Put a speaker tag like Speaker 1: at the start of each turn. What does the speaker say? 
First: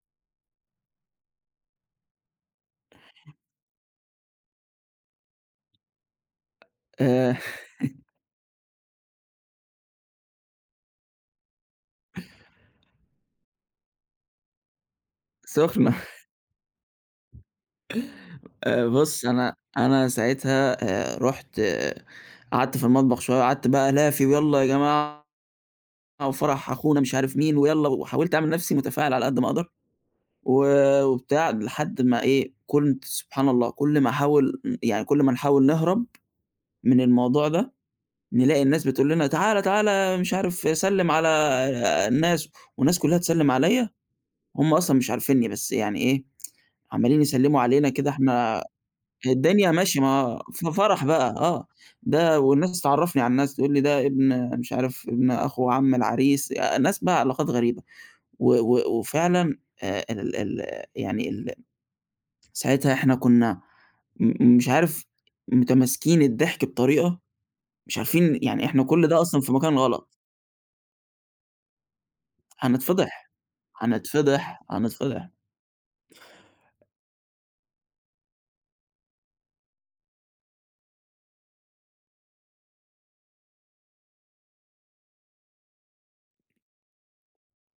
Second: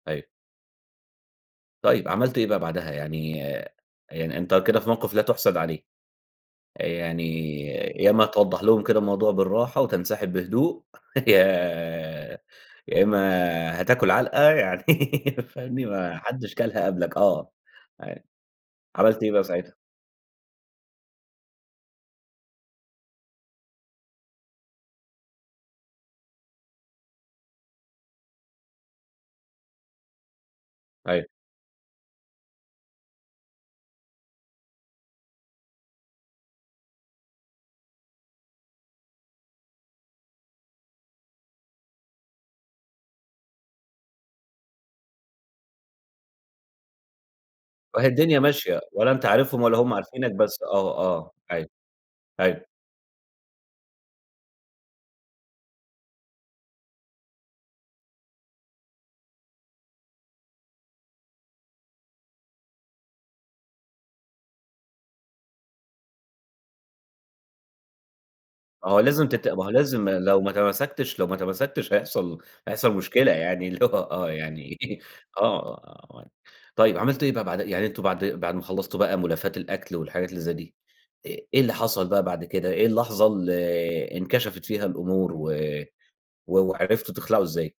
Speaker 1: أيوه. طيب عملت إيه بقى بعدها يعني يعني أنت كده في موقِف لا تُحسد عليه. يعني
Speaker 2: آآ
Speaker 1: يا إمّا توضّح لهم كده الموضوع بالراحة وتنسحب بهدوء، يا يا إمّا هتاكل عَلقة يعني، فاهمني؟
Speaker 2: سخنة.
Speaker 1: ما حدش كَلها قبلك، آه، أيوه.
Speaker 2: آآ،
Speaker 1: عملت
Speaker 2: بُص
Speaker 1: إيه بقى
Speaker 2: أنا
Speaker 1: ساعتها؟
Speaker 2: أنا ساعتها آآ، رُحت قعدت في المطبخ شوية، قعدت بقى ألافي ويالّا يا جماعة وفرح أخونا مش عارف مين ويالّا، وحاولت أعمل نَفْسي متفاعل على قد ما أقدَر، و
Speaker 1: أيوه.
Speaker 2: وبتاع، لحد ما إيه كنت سبحان الله كُلّ ما أحاول م يعني كُلّ ما نحاول نهرَب من الموضوع ده، نلاقي الناس بتقول لنا تعالَ، تعالَ، مش عارف سلّم على آآ، الناس والناس كُلّها تسلّم عليّا، هُم أصلًا مش عارفينني بس يعني إيه، عمالين يسلّموا علينا
Speaker 1: واهي
Speaker 2: كده
Speaker 1: الدنيا
Speaker 2: إحنا
Speaker 1: ماشية، ولا أنت عارفهم
Speaker 2: الدنيا
Speaker 1: ولا هُم
Speaker 2: ماشية
Speaker 1: عارفينك
Speaker 2: ما
Speaker 1: بس
Speaker 2: في
Speaker 1: آه،
Speaker 2: فرح بقى
Speaker 1: آه، أيوه،
Speaker 2: آه. ده
Speaker 1: أيوه.
Speaker 2: والناس تعرّفني على الناس تقول لي ده ابن مش عارف ابن أخو عم العريس، ناس بقى علاقات غريبة. و و وفعلًا آآ، ال ال يعني ال ساعتها إحنا كنا م مش عارف متماسكين الضحك بطريقة، مش عارفين يعني إحنا
Speaker 1: ما هو
Speaker 2: كُلّ ده
Speaker 1: لازم
Speaker 2: أصلًا
Speaker 1: تت
Speaker 2: في
Speaker 1: ما هو
Speaker 2: مكان غلط.
Speaker 1: لازم لو ما تماسكتش لو ما تمسّكتش هيحصَل هيحصَل
Speaker 2: هنتفضح،
Speaker 1: مشكلة يعني اللي هو آه
Speaker 2: هنتفضح،
Speaker 1: يعني
Speaker 2: هنتفضح.
Speaker 1: آه. طيب عملت إيه بقى بعدها يعني أنتم بعد بعد ما خلّصتوا بقى ملافات الأكل والحاجات اللي زَي دي، إ إيه اللي حصَل بقى بعد كده؟ إيه اللحظة اللي انكشفت فيها الأمور، و و وعرِفتوا تخلَعوا إزاي؟